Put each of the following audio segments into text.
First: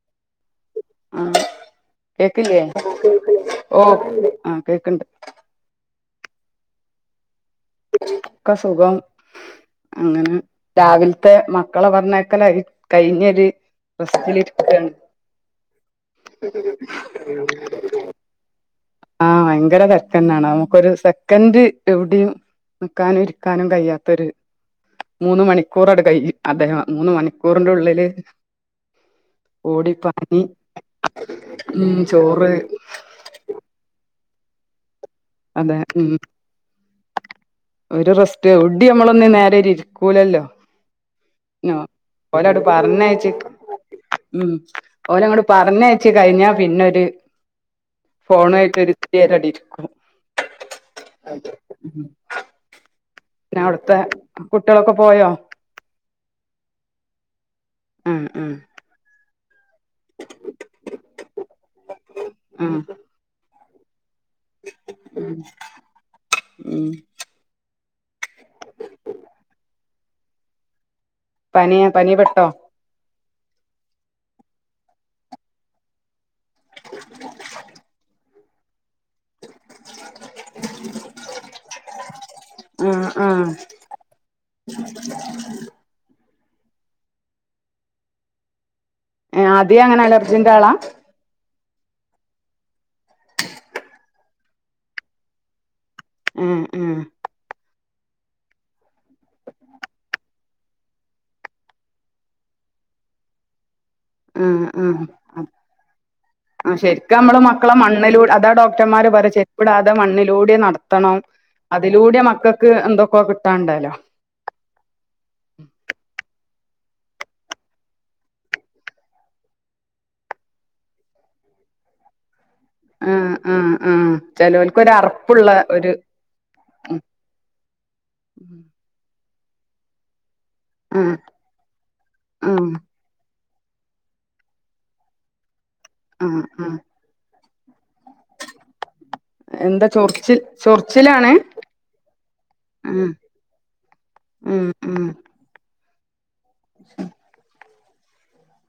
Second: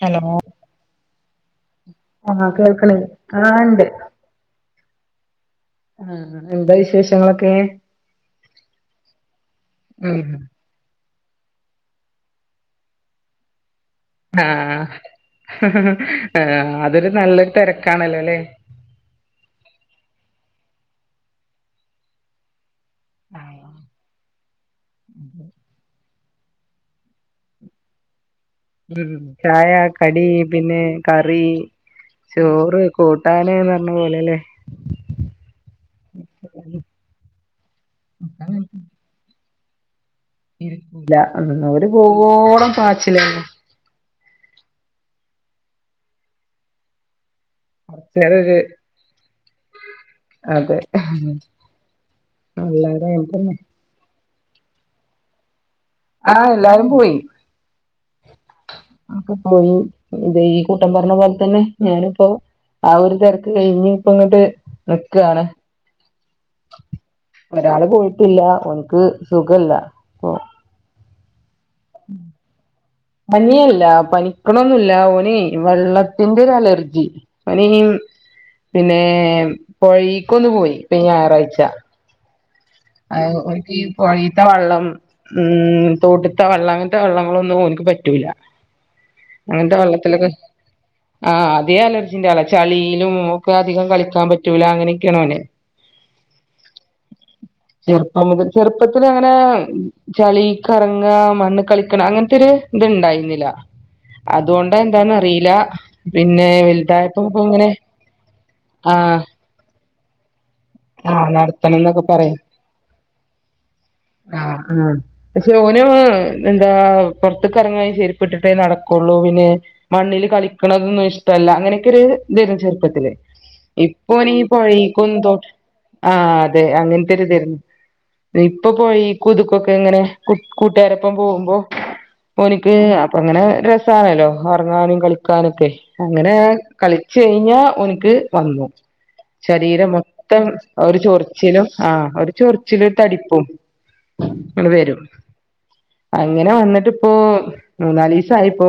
Hello ആഹ് ആഹ് കേക്കില്ലേ കേൾക്കണേ ആഹ് ഇണ്ട് ഓ ആഹ് കേക്കണ്ട് ആഹ് എന്താ വിശേഷങ്ങളൊക്കെ ഒക്കെ സുഖം ഉം അങ്ങനെ രാവില്ത്തെ മക്കളെ പറഞ്ഞയക്കലായ് കഴിഞ്ഞൊരു ആഹ് റിസ്കിലിരിക്കാണ് അല്ലോല്ലേ ആഹ് ഭയങ്കര തെരക്കന്നാണ് നമുക്കൊരു സെക്കൻഡ് എവിടേം നിക്കാനും ഇരിക്കാനും കയ്യാത്തൊരു മൂന്ന് മണി ക്കൂറട് കയ് അദ്ദേഹം മൂന്ന് മണിക്കൂറിന്റെ ഉള്ളില് ഉം ചായ ഓടി കടി പാഞ്ഞ് പിന്നെ കറി ചോറ് കൂട്ടാന് എന്ന് പറഞ്ഞ പോലല്ലെ അതെ ഉം ഒരു റെസ്റ്റ് ഒടിയു നമ്മളൊന്ന് നേരിരി ഇരിക്കൂലല്ലോ ഇരിക്കൂല്ല ഓര് ഓലങ്ങട് പോവോളം പാച്ചില പറഞ്ഞയച്ച് ഉം ഓലങ്ങോട് പറഞ്ഞയച്ച് കഴിഞ്ഞാ പിന്നൊരു കൊറച്ചേരൊരു ഫോണുവായിട്ടൊരു ഇത്തിരി നേരടിരിക്കും [unintelligible] അതെ കുട്ടികളൊക്കെ പോയോ ആഹ് എല്ലാരും പോയി ആഹ് ആഹ് ഒക്കെ പോയി ഇത ഈ കൂട്ടം പറഞ്ഞ പോലെ തന്നെ ഞാനിപ്പോ ആ ഒരു തിരക്ക് കഴിഞ്ഞ് ഇപ്പ ഇങ്ങട്ട് ഉ ഉം ഒരാള് പോയിട്ടില്ല ഒന്ക്ക് സുഖല്ല അപ്പൊ പനിയ പനി പെട്ടോ പനിയില്ല പനിക്കണന്നുല്ല ഓനെ വെള്ള ത്തിന്റെ ഒരു അലർജി ഓനീ പിന്നെ പോഴീക്കൊന്ന് പോയി ഇപ്പൊ ഈ ഞായറാഴ്ച ആഹ് അതെ ആഹ് ഒന്ക് ഈ പോഴീത്തെ വെള്ളം ഉം തോട്ട്ത്തെ വെള്ളം അങ്ങനത്തെ വെള്ളങ്ങളൊന്നും ഒന്ക്ക് പറ്റൂല ഏഹ് ആദ്യം അങ്ങനെ അലർജിന്റെ ആളാ ആഹ് അതേ അലർജിന്റെ ആള ചളിയിലും ഒക്കെ അധികം കളിക്കാൻ പറ്റൂല അങ്ങനെയൊക്കെയണോനെ ഉം ഉം ചെറുപ്പം മുതൽ ചെറുപ്പത്തില് അങ്ങനെ ചളിക്കറങ്ങ മണ്ണ് കളിക്കണം അങ്ങനത്തൊരു ഇത് ഇണ്ടായിരുന്നില്ല ആഹ് അതോണ്ട എന്താന്നറിയില്ല ആ ശരിക്കും നമ്മള് മക്കളെ മണ്ണിലൂടെ അതാ ഡോക്ടർമാർ ആഹ് പറ ചെ രിപ്പ്ടാതെ മണ്ണിലൂടെ നടത്തണം ആഹ് നടത്തണം എന്നൊക്കെ അതിലൂടെ മക്കൾക്ക് എന്തൊക്കോ കിട്ടാണ്ടല്ലോ ആഹ ആഹ പക്ഷെ ഓന എന്താ പുറത്തക്കറങ്ങാണെങ്കി ചെരിപ്പ് ഇട്ടിട്ടേ നടക്കുള്ളൂ പിന്നെ മണ്ണിൽ കളിക്കണതൊന്നും ഇഷ്ടല്ല അങ്ങനെയൊക്കെ ഒരു ഇതെരുന്നു ർപ്പത്തില് ആഹ് ആഹ് ആഹ് ഇപ്പൊ ഓനീ ഈ ചിലവർക്ക് ഒരു പോഴീക്കും അറപ്പുള്ള തോട്ട് ഒരു ആഹ അതെ അങ്ങനത്തെരുഇതേരുന്നു ഇപ്പൊ പോഴേക്കും ഇത്ക്കൊക്കെ ഇങ്ങനെ എങ്ങനെ കൂ കൂട്ടാരപ്പം ആഹ് പോകുമ്പോ ആഹ് ഒനിക്ക് അപ്പ അങ്ങനെ രസാണല്ലോ അറങ്ങാനും കളിക്കാനൊക്കെ അങ്ങനെ ആഹ് ആഹ് കളിച്ച കഴിഞ്ഞാ ഒനിക്ക് ഇത് വന്നു എന്താ ശരീരം ചൊറിച്ചിൽ മൊത്തം ഒരു ചൊറിച്ചിലാണ് ചൊറിച്ചിലും ആ ഒരു ചൊറിച്ചിലും ഒരു ആഹ് തടിപ്പും ഉം ഇണ് വരും ഉം അങ്ങനെ വന്നിട്ട് പ്പോ മൂന്നാലീസായിപ്പോ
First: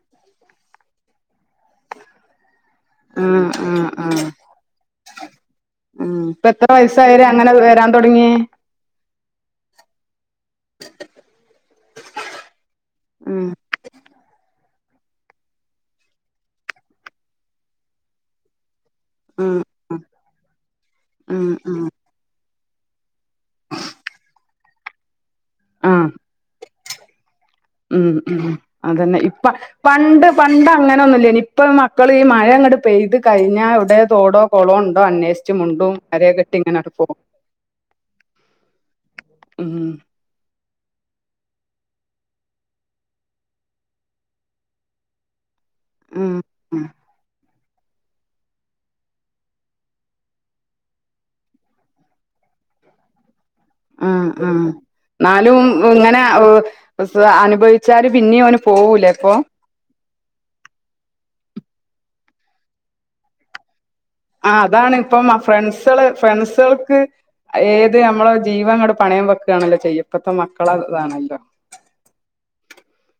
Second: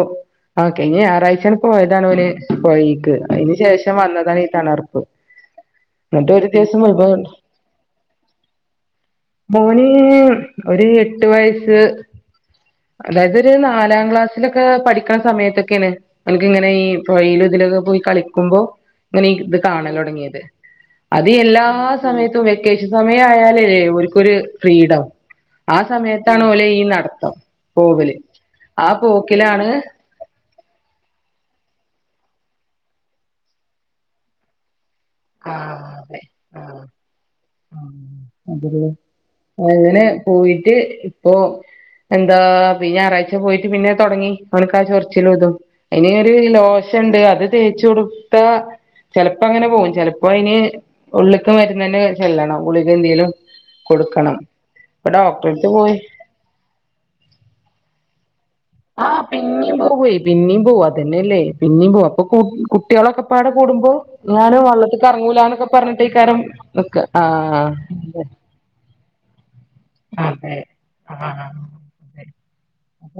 ആ കഴിഞ ഞറാഴ്ച പോയതാണ് ഓന് പോഴീക്ക് ആഹ് അതിന് ആഹ് ശേഷം ആഹ് വന്നതാണ് ഈ തണർപ്പ് ഉം എന്നിട്ട് ഇപ്പ ഒരു എത്ര ദിവസം മുഴുവൻ വയസ്സായരേ അങ്ങനെ വരാൻ തുടങ്ങിയ മോന് ഒരു എട്ട് വയസ്സ് അതായത് ഉം ഒരു നാലാം ക്ലാസ്സിലൊക്കെ പഠിക്കണ സമയത്തൊക്കെയാണ് ഒനക്ക് ഇങ്ങനെ ഈ പൊഴീലും ഇതിലൊക്കെ പോയി കളിക്കുമ്പോ ഇങ്ങനെ ഉം ഇത് കാണല് തോടങ്ങിയത് ഇത് ഉം എല്ലാ ഉം ഉം സമയത്തും വെക്കേഷൻ സമയം ആയാല്ലേ ഓല്ക്കൊരു ഫ്രീഡം ആ ആഹ് സമയത്താണ് ഓലെ ഈ നടത്തം ഉം പോവല് ഉം ആ അതന്നെ ഇപ്പ പോക്കിലാണ് പണ്ട് പണ്ട അങ്ങനെന്നുല്ലെനി ഇപ്പ മക്കള് ഈ മഴങ്ങട് പെയ്ത് കഴിഞ്ഞാൽ എവിടെ തോടോ കുളോ ഉണ്ടോ അന്വേ ഷിച്ചു ആ മുണ്ടും അതെ അര കെട്ടി ആ ഇങ്ങനെ പോവും അതല്ലേ ഉം അങ്ങനെ പോയിട്ട് ഇപ്പൊ എന്താ ഇപ്പൊ ഈ ഞായറാഴ്ച പോയിട്ട് പിന്നെ തുടങ്ങി ഓന്ക്ക് ആ ചൊർച്ചിലും ഇതും ഉം ഇനിയൊരു ഉം ലോശേണ്ട് അത് തേച്ച് കൊടുത്താ ചെലപ്പോ അങ്ങനെ പോകും ചെ ഇപ്പൊ അയ്ന് ഉള്ള്ക്ക് മരുന്ന തന്നെ ചെല്ലണം ഗുളികന്തേലും ആ ഉം ന്നാലും പോയി ഇങ്ങനെ അനുഭവിച്ചാല് പിന്നെ ഓന് പോവൂലേ ആഹ് ഇപ്പൊ പിന്നെയും പോവുയേ പിന്നീം പോകും അതന്നെയല്ലേ പിന്നീം പോവും അപ്പൊ കുട്ടിളൊക്കെ പാട കൂടുമ്പോ ആ ഞാന് അതാണ് വള്ളത്തി ഇപ്പം കെറങ്ങൂലാന്നൊക്കെ ഫ്രണ്ട്സുകള് പറഞ്ഞിട്ടേയ്ക്കാര്യം ന്നി ആ ജീവ അങ്ങോട് പണയം വെക്കുകയാണല്ലോ ചെയ്യപ്പത്തെ അതെ മക്കള അതാണല്ലോ ആ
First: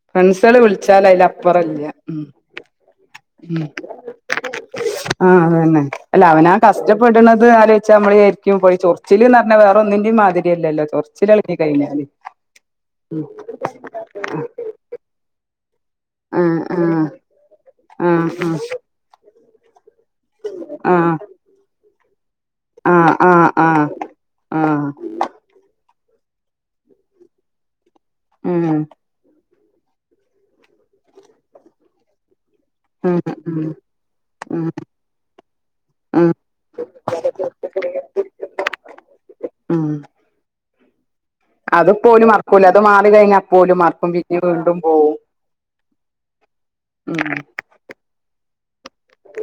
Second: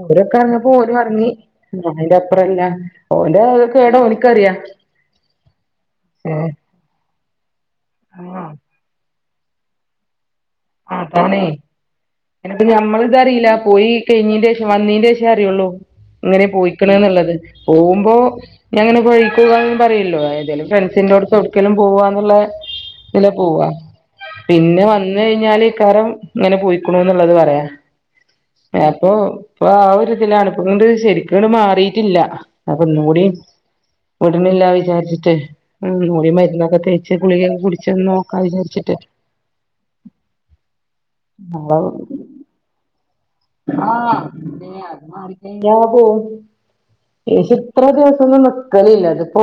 ഓരൊക്കെ ഇറങ്ങപ്പോ ഓരും ഇറങ്ങി അപ്പുറല്ല ന്റെ ഉം അപ്പുറല്ല ഓന്റെ കേടാ ഓനിക്കറിയാം ആഹ് അതന്നെ അല്ല അവന് ആ കഷ്ടപ്പെടുന്നത് ആലോചിച്ചാ നമ്മള് വിചാരിക്കും പോയി ചൊറച്ചിലീന്ന് പറഞ്ഞാൽ വേറെ ഒന്നിന്റെയും മാതിരി അല്ലല്ലോ ചൊറച്ചില് അതാണേ ഇളകി കഴിഞ്ഞാല് അയിനിപ്പ വന്നീന്റെ ശേഷേ അറിയുള്ളൂ ഇങ്ങനെ പോയിക്കണ് ആ എന്നുള്ളത് ആ പോകുമ്പോ ഇങ്ങനെ സ്വകാര്യം പറയുല്ലോ ഏതേലും ആ ഫ്രണ്ട്സിനോട് ഒരിക്കലും പോകുകാന്നുള്ള ആ ഇല്ല ആ ആ പോവാ ആ ആ പിന്ന വന്ന് വന്ന് കഴിഞ്ഞാൽ ഇക്കാരം ഇങ്ങനെ പോയിക്ക്ണു എന്നുള്ളത് പറയാനാ ഉം എപ്പൊ ഇപ്പ ആ ഒരു ഇതിലാണ് ഇപ്പം അത്കൊണ്ട് ശരിക്കങ്ങട് മാറീട്ടില്ല അപ്പൊ ഇന്നു ഉം കൂടിയും ഉം വിടുന്നില്ല ഉം വിചാരിച്ചിട്ട് ഇന്നും കൂടി ഉം മരുന്നൊക്കെ തേച്ച് ഗുളികേക്ക കുടിച്ചൊന്ന് നോക്കാന്ന് വിചാരിച്ചിട്ടാ മ്മ് അത് നാളെ ഇപ്പോല് മറക്കൂല അത് മാറി കഴിഞ്ഞാൽ [unintelligible] ഉം ഇത്ര ദിവസം ഒന്നും നിക്കലില്ല ഇതിപ്പോ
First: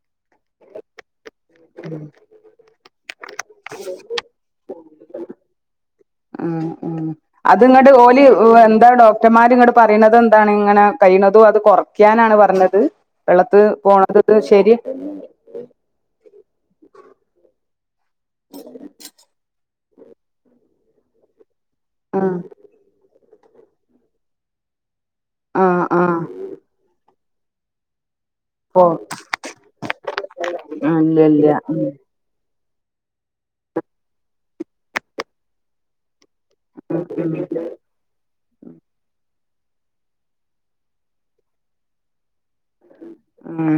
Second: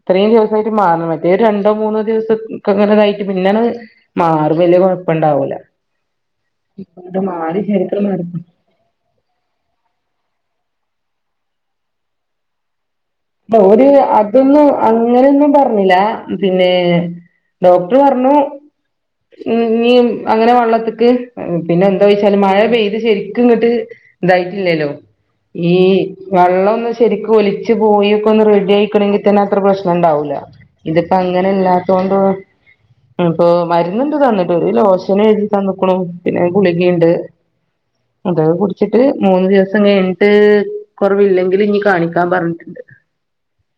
ഇത്രയും ദിവസമായിട്ട് മാറണം മറ്റേ ഒരു രണ്ടോ മൂന്നോ ദിവസം [unintelligible] അങ്ങനെ ഇതായിട്ട് പിന്നാണ് മാറും വലിയ കുഴപ്പം ഇണ്ടാവൂല ഉം ഉം അത്ങ്ങട് ശരിക്കും ഓല് മാറി എന്താ ഡോ ക്ടർമാറങ്ങട്ട് പറയുന്നത് എന്താണ് ഇങ്ങനെ കഴിയുന്നതും അത് കുറക്കാനാണ് പറഞ്ഞത് വെള്ളത്ത് ഓര് പോണത് ഇത് അതൊന്നും ശരി അങ്ങനെയൊന്നും പറഞ്ഞില്ല പിന്നെ ഡോക്ടർ പറഞ്ഞു ഇനിയും അങ്ങനെ വെള്ളത്തിക്ക് പിന്നെ എന്താ വെച്ചാല് ആഹ് മഴ പെയ്ത് ശരിക്കും ഇങ്ങട്ട് ഇതായിട്ടില്ലല്ലോ ഈ ആഹ് ആഹ് വെള്ളം ഒന്ന് ശരിക്കും ഒലിച്ചു പോയി ഒന്ന് റെഡി പോ ആയിക്കണമെങ്കി തന്നെ അത്ര പ്രശ്നം ഇണ്ടാവൂല്ല ഇതിപ്പോ ഇല്ല ഇല്ല അങ്ങനെ ഉം ഇല്ലാത്തൊണ്ട് ഇപ്പൊ മരുന്നുണ്ട് തന്നിട്ട് ഒരു ലോഷന് എഴുതി തന്ന്ക്കണു പിന്നെ ഗുളികയുണ്ട് ഉം ഉം അതൊക്കെ കുടിച്ചിട്ട് മൂന്ന് ദിവസം കഴിഞ്ഞിട്ട് കുറവില്ലെങ്കിൽ ഇനി കാണിക്കാൻ പറഞ്ഞിട്ട് മ്മ്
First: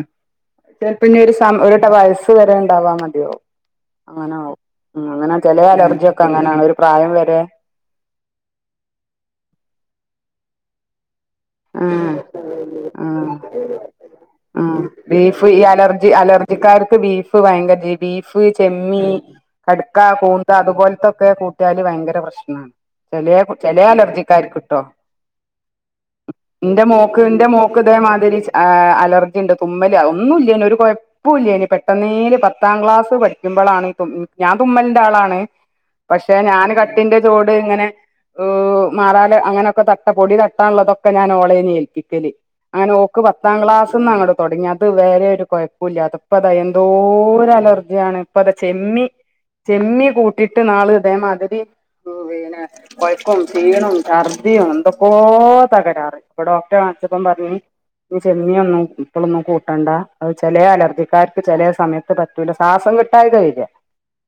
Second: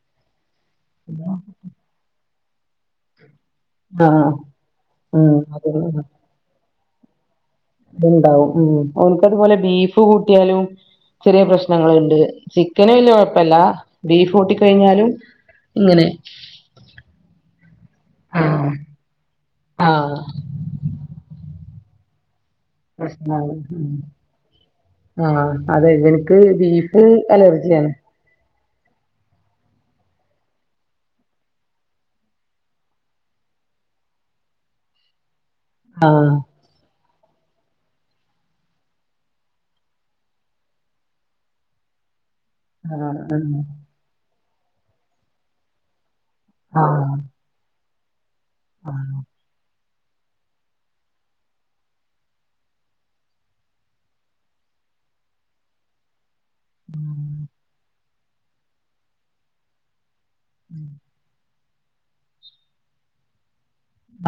ചെലപ്പം ഇനി ഒരു സമ് ഇവര്ട വയസ് വരെ ഉണ്ടാവാ മതിയോ ആഹ് അങ്ങനാവുംഅങ്ങനെ ഉം ചെല അതന്നെ അലർജി ഒക്കെ അങ്ങനെയാണ് ഒരു പ്രായം വരെ ഉണ്ടാവും മ്മ് ഓന്ക്ക് അതുപോലെ ബീഫ് കൂട്ടിയാലും ചെറിയ ആഹ് പ്രശ്നങ്ങളുണ്ട് ചിക്കന് വല്ല്യ ആഹ് കുഴപ്പല്ല ബീഫ് കൂട്ടിക്കഴിഞ്ഞാലും ഇങ്ങനെ ഹിന്ദിക്കാർക്ക് ബീഫ് ഭയങ്കര ബീഫ് ആഹ് ചെമ്മീൻ കട്ക്ക ആഹ് കൂന്തൽ ഇത് അതുപോല്ത്തൊക്കെ കൂട്ടിയാല് ഭയങ്കര പ്രശ്നാണ് ചെലയ പ്രശ്നാണ്. ചെല ഉം അലർജിക്കാർക്ക് കേട്ടോ ആഹ് അതെ [unintelligible] എന്റെ ബീഫ് മോക്ക് എന്റെ മോക്ക് അലർജിയാണ് ഇതേമാതിരി അലർജി ഉണ്ട് തുമ്മല് ഒന്നും ഇല്ലേനു ഒരു കൊഴ പ്പം ഇല്ലേനു പെട്ടെന്നീല് പത്താം ക്ലാസ് പഠിക്കുമ്പോളാണ് ഞാൻ തുമ്മലിന്റെ ആളാണ് ആഹ് പക്ഷെ ഞാന് ക ട്ടിന്റെ ചോട് ഇങ്ങനെ മാറാല അങ്ങനെയൊക്കെ തട്ട പൊടി തട്ടാനുള്ളതൊക്കെ ഇപ്പം ഞാൻ ഓളേനു ഏൽപ്പിക്കല് അങ്ങനെ ഓക്ക് പത്താം ആഹ് ക്ലാസ് അന്ന അങ്ങട് തുടങ്ങി അത് വരെ ഒരു കൊഴപ്പം ഇല്ല അതിപ്പോ അത എന്തോ ആഹ് ഒരു അലർജിയാണ് അപ്പ ഇത ചെമ്മി ആഹ് ചെമ്മീൻ കൂട്ടിയിട്ട് നാളെ ഇതേമാതിരി ഉം പിന്നെ കൊഴപ്പോം ക്ഷീണോം ഛർദിയും എന്തക്കോ തകരാറ് ഇപ്പൊ ഡോക്ടറെ കാണിച്ചപ്പം പറഞ്ഞ് നീ ചെമ്മീനൊന്നും ഇപ്പളൊന്നും കൂട്ടണ്ട അത് ചെല അലർജിക്കാർക്ക് ചെല സമയത്ത് പറ്റൂല ശ്വാസം കിട്ടായ്ക വരില്ല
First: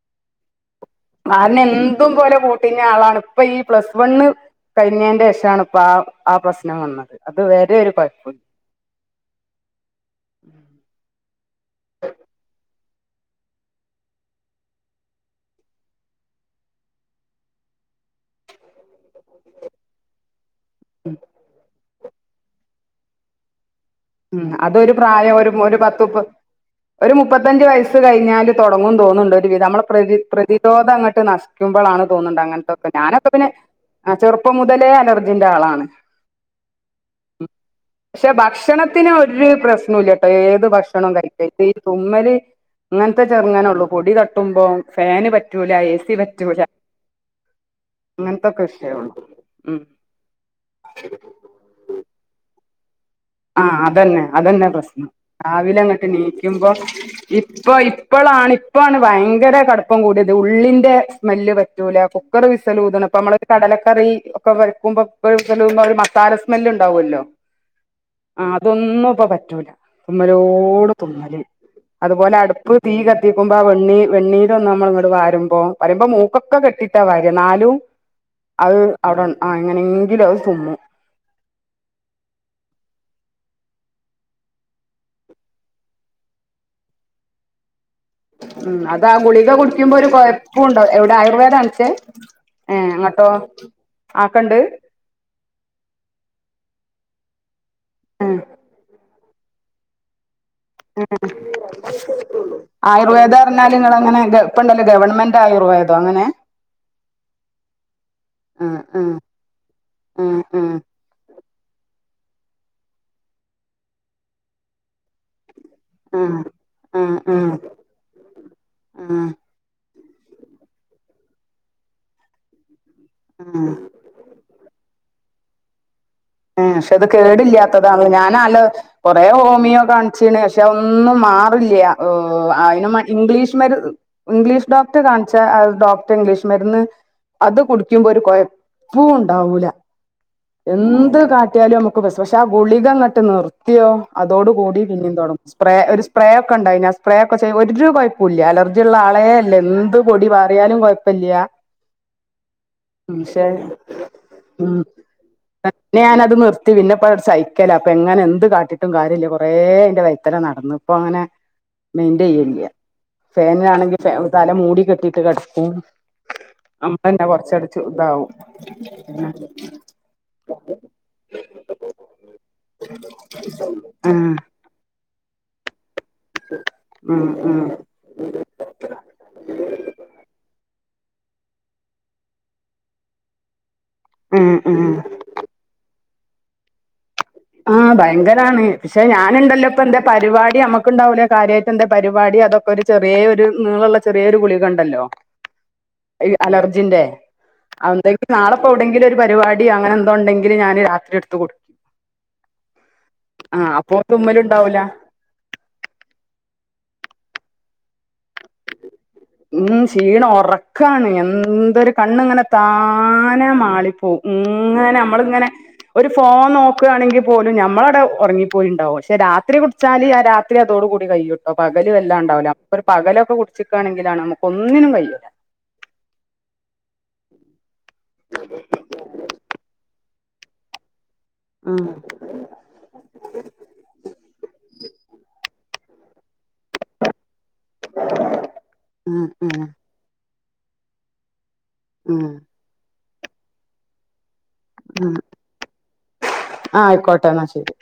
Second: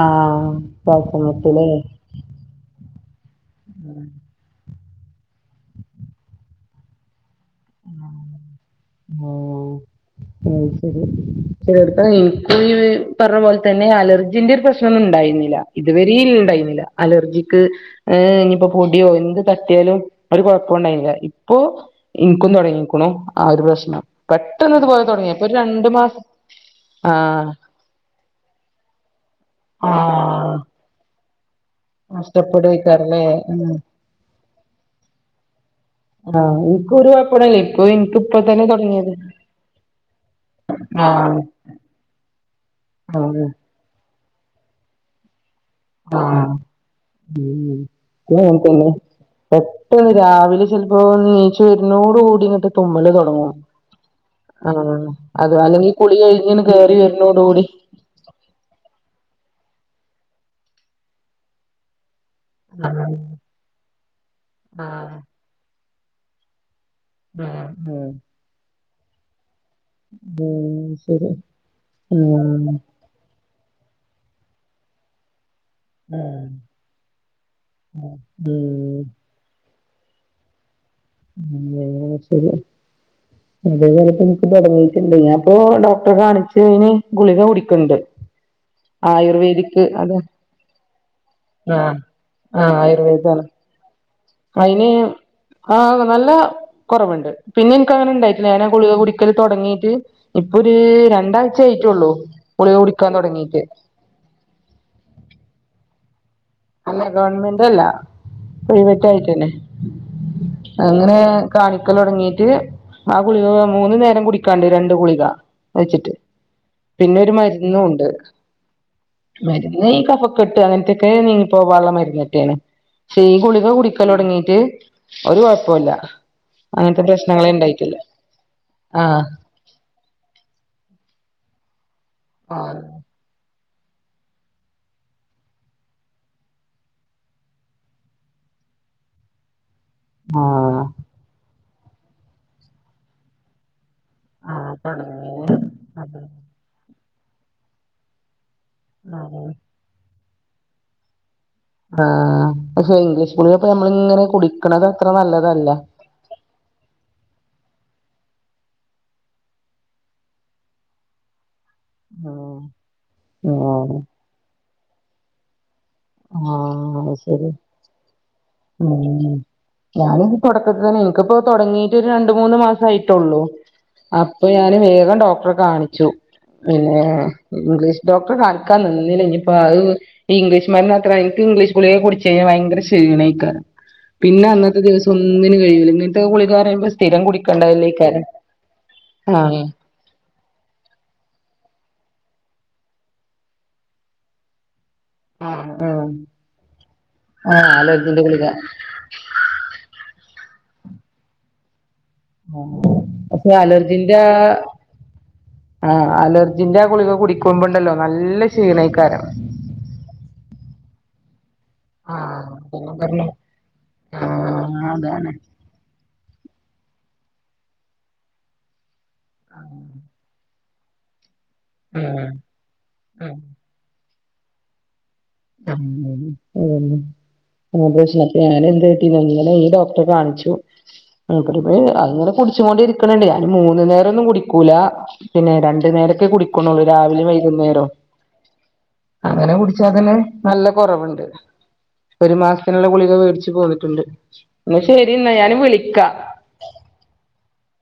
ആഹ് ശ്വാസം മുട്ട് ലെ ഇഷ്ടം പോലെ കൂട്ടിന് ആളാണ് ഇപ്പൊ ഈ പ്ലസ് വണ്ണ് കഴിഞ്ഞതിന്റെ ശേഷമാണ് ഇപ്പ ആഹ് ആഹ് പ്രശ്നം വന്നത് അത് വരെ ഒരു കൊഴപ്പുല്ല ഓഹ് അഹ് ശെരി [unintelligible] ഈ പറഞ്ഞ പോലെ തന്നെ അലർജിന്റെ ഒരു പ്രശ്നമൊന്നും ഉണ്ടായിരുന്നില്ല ഇതുവരെയൊന്നും ഉണ്ടായിരുന്നില്ല അലർജിക്ക് ഏഹ് ഇനിയിപ്പോ പൊടിയോ എന്ത് തട്ടിയാലും ഒരു കൊഴപ്പണ്ടായില്ല ഇപ്പൊ ഇനിക്കും തുടങ്ങിക്ക്ണു ആ ഒരു പ്രശ്നം മ്മ് പെട്ടെന്ന് അതൊരു ഇതുപോലെ തുടങ്ങി. പ്രായം ഇപ്പൊ ഒരു ഒരു രണ്ടു പത്ത് മുപ്പ് മാസം ഒരു ആഹ് മുപ്പത്തഞ്ച് വയസ് കഴിഞ്ഞാല് തുടങ്ങും തോന്നുന്നുണ്ട് ഒരു വിധം നമ്മ പ്രധി ആഹ് പ്രതിരോധ അങ്ങട്ട് ന വിക്കുമ്പോളാണ് തോന്നുണ്ട് അങ്ങനത്തെക്കെ നഷ്ടപ്പെടേക്കാരല്ലേ ഞാനൊക്കെ പിന്നെ ഉം. ചെറപ്പം മുതലേ അലർജിന്റെ ആളാണ്. ആഹ് നിക്ക് കുയപ്പണല്ലേ ഇപ്പൊ എനിക്ക പക്ഷെ ഇപ്പ തന്നെ ഭക്ഷണത്തിന് തുടങ്ങിയത്. ഒരു പ്രശ്നുല്ല കേട്ടോ ഏത് ഭക്ഷണം ആഹ് കഴിക്ക ഇത് ഈ തുമ്മല് അങ്ങനത്തെ ആഹ് ചെറുങ്ങാനള്ളൂ പൊടി തട്ടുമ്പോം ഫാന് പറ്റൂല ഏ സി പറ്റൂല. അങ്ങന അങ്ങനത്തൊക്കെ തന്നെ വിഷയമുള്ളൂ ഉം പെട്ടന്ന് രാവിലെ ചെലപ്പോ നീ ചുര്നോട് കൂടിങ്ങിട്ട് തുമ്മല് തുടങ്ങും ആഹ് അതന്നെ അതന്നെ ആഹ് പ്രശ്നം അത രാവിലെ അല്ലെങ്കിൽ അങ്ങട്ട് കുളി കഴിഞ്ഞണ് കേറി വരുന്നോടി കൂടി ഇപ്പോളാണ് ഇപ്പോണ് ഭയങ്കര കടപ്പം കൂടിയത് ഉള്ളിന്റെ സ്മെല്ല് പറ്റൂല. കുക്കറ് വിസലഊതുന്നു ആഹ് ഇപ്പൾ നമ്മൾ ഒരു കടലക്കറി ഒക്കെ ആഹ് വരക്കുമ്പൾക്ക വിസലൂതുമ്പ ഒരു മസാല സ്മെല് ഉണ്ടാവുമല്ലോ? ആഹ് ഉം ആഹ് അതൊന്നും ഇപ്പ പറ്റൂല തുമ്മലോട് ഉം ശരി തുമ്മല് അതുപോലെ ഉം അടുപ്പ് തീക കത്തിക്കുമ്പോ ആ വെണ്ണി വെണ്ണീരൊന്നട്ന്ന് നമ്മള ഇങ്ങോട് വരുമ്പോ പറയുമ്പോൾ മൂക്കൊക്കെ കെട്ടിട്ടാ വാര് നാലും അത് ഉം അവിടെ ആഹ് എങ്ങനെങ്കിലും അത് തുമ്മും ല്ലെ ശെരിയാ അത് പോലപ്പോ എനിക്ക് തുടങ്ങട്ടുണ്ട് ഞാൻ പ്പൊ ഡോക്ടറെ കാണിച്ച് അതിന് ഗുളിക കുടിക്കണ്ട്. ഉം അതാ ഗുളിക ആയുർവേദിക് കുടിക്കുമ്പോ ഒരു അത് കൊഴപ്പുണ്ട എവിടെ ആയുർവേദ കാണച്ചേ? ആഹ് ആഹ് ആയുർവേദണ്. ആക്കണ്ട് അയ്ന് ആഹ് നല്ല കുറവുണ്ട് പിന്നെ എനിക്ക് ഉം അങ്ങനെണ്ടായിട്ടില്ല ഞാൻ ഗുളിക കുടി കുടിക്കൽ തുടങ്ങീട്ട് ഇപ്പൊ ഒരു രണ്ടാഴ്ച ആയിട്ടള്ളൂ ഗുളിക കുടിക്കാൻ ആയുർവേദ തുടങ്ങീട്ട്. [unintelligible] ഇപ്പണ്ടല്ലോ ഗവൺമെന്റ് ആയുർവേദം അങ്ങനെ? അല്ല ഗവൺമെന്റല്ല ആഹ് പ്രൈവറ്റ് ആഹ് ആയിട്ടന്നെ ആഹ് അങ്ങനെ കാണിക്കലൊടങ്ങിട്ട് ആ ഗുളിക മൂന്നു നേരം കുടിക്കാണ്ട് രണ്ട് ഗുളിക. വച്ചിട്ട് ആഹ് ആഹ് പിന്നെരു ആഹ് മരുന്നുണ്ട്. ആഹ് ആഹ് മരന്ന് ഈ കഫക്കെട്ട് അങ്ങനത്തെക്കെ നീങ്ങി പോകള്ള മരുന്നൊറ്റാണ് പക്ഷേ ഈ ഗുളിക ആഹ് കുടി ക്കലോടങ്ങീട്ട് ഒരു കുഴപ്പല്ല. ആഹ് പക്ഷെ അത് കേടില്ലാത്തതാണ ഞാനത് കൊറേ ആഹ് ഹോമിയോ കാ ചിണ് പക്ഷെ ഒന്നും മാറില്ല ഓഹ് ആഹ് അയിന് മാ ഇംഗ്ലീഷ് മരു ഇംഗ്ലീഷ് ഡോക്ടറെ കാണിച്ച ഡോക്ടർ ഇംഗ്ലീഷ് മരുന്ന് അത് കുടിക്കുമ്പോ ഒരു കുഴപ്പൂണ്ടാവൂല. ആഹ് എന്ത് കാട്ടിയാലും നമുക്ക് പക്ഷെ ആ ഗുളിക ങ്ങട്ട് നിർ യോ ആഹ് അതോടകൂടി പിന്നീന്തോടുങ്ങും തൊടങ്ങീന് സ്പ്രേ ഒരു അതെ സ്പ്രേ ഒക്കെണ്ട ആ സ്പ്രേ ഒക്കെ ഒരു കൊയ് പുല്ല അലർജി ഉള്ള ആളെ അതെ അല്ല എന്ത് പൊടി പാറിയാലും കൊഴപ്പില്ല. ആഹ് പക്ഷെ ഇംഗ്ലീഷ് ഗുളിക പ്പ നമ്മള ഇങ്ങനെ ഉം കുടിക്കണത് അത്ര നല്ലതല്ല. ഞാനത് നിർത്തി പിന്നെപ്പോഴ സൈക്കലാണ് അപ്പ അങ്ങനെ എന്ത് കാട്ടിയിട്ടും കാര്യമില്ല കുറേ അയ്ൻ്റെ വൈത്തല നടന്ന് ഇപ്പോൾ അങ്ങനെ ആഹ് മെയിന്റയില്ല ആഹ് ഫാനിനാണെങ്കിൽ തല മൂടി കെട്ടിട്ട് കിടക്കും ആഹ് [unintelligible] മ് ഞാനിത് തുടക്കത്തിതന്നെ എനിക്കിപ്പോ തുടങ്ങീട്ട് ഒരു രണ്ട് മൂന്ന് മാ യിട്ടുള്ളൂ ഉം അപ്പൊ ഞാന് വേഗം ഡോക്ടറെ കാണിച്ചു. പിന്നെ ഉം ഇംഗ്ലീഷ് ഡോക്ടറെ കാണിക്കാൻ നിന്നില്ല ഇനിയിപ്പോ അത് ഇംഗ്ലിഷ്മരുന്നത്ര എനിക്ക് ഇംഗ്ലിഷ്ഗുളിക കുടിച്ചഴഞ്ഞാ ഭയങ്കര ഷീണ പിന്നെ ഉം ഉം അന്നത്തെ ഉം ദിവസം ഒന്നിനും കഴിയില്ല ഇങ്ങനത്തെ ഗുളികാന്ന് പറയുമ്പോ സ്ഥിരം കുടി ആഹ് ഭയങ്കരാണ് പക്ഷെ ആഹ് ഞാനുണ്ടല്ലോ ഇപ്പെന്താ? പരിവാടി നമ്മക്ക്ണ്ടാവൂലേ കാര്യയിട്ട് എന്തെ പരിവാടി അതൊക്കെ ഒര് ചെറിയെരു നീളൊള്ള ചെറിയോരു ഗുളികയുണ്ടല്ലോ ആഹ് അലർജിന്റെ ആഹ് അലർജിന്റെ അതുണ്ടെങ്കി ഗുളിക നാളെപ്പോവെടെങ്കിലും ഒര് പരിവാടി അടി അങ്ങനെ എന്തൊണ്ടങ്കില് ഞാന് രാത്രിയെടത്ത് കൊടു അപ്പൊ അപ്പോ അലർജീന്റ തുമ്മലുണ്ടാവൂല ആഹ് അലർജിന്റെ ആഹ് കുളിക കുടിക്കുമ്പുണ്ടല്ലോ നല്ല ക്ഷീണയ്ക്കാരം ഉം ക്ഷീണം ഒറക്കാണ് എന്തൊര് കണ്ണ്ങ്ങനെ ആഹ് അതെന്നെ പറഞ്ഞെ താനെ മാളിപ്പോ ആഹ് ഇങ്ങനെ അതാണ് നമ്മള്ങ്ങനെ ഒരു ഫോൺ നോക്കുവാണെങ്കിൽ പോലും നമ്മളവിടെ ഉറങ്ങിപ്പോയിണ്ടാവും പക്ഷെ രാത്രി കുടിച്ചാൽ ആഹ് രാ ത്രിയതോടു കൂടി കയിട്ടോ പകല് വല്ലാ ഉണ്ടാവില്ല നമക്ക്ഒരു പകലൊക്കെ കുടിച്ചിക്കണെങ്കിലാണ് നമുക്ക് ഒന്നിനും വയ്യ [unintelligible] പ്രശ്നത്തി ഞാന് എന്തറ്റീന്നോ ഇന്നലെ ഈ ഡോക്ടറെ കാണിച്ചു ഉം അങ്ങനെ കുടിച്ചോണ്ടിരി ക്ക്ണണ്ട് ഞാന് മൂന്ന് നേരം ഒന്നും കുടിക്കൂല പിന്നെ രണ്ട് നേരൊക്കെ കുടിക്ക്ണോള്ളൂ രാവിലേം വൈകുന്നേരം ഉം അങ്ങനെ കുടിച്ചാ തന്നെ നല്ല കൊറവുണ്ട് ഉം ഒര് മാസ ത്തിനുള്ള ഗുളിക വേടിച്ച് പോന്നിട്ട്ണ്ട് എന്നാ ശെരിന്നാ ഞാന് വിളിക്കാ ആഹ് ആയിക്കോട്ടെ എന്നാ ശെരി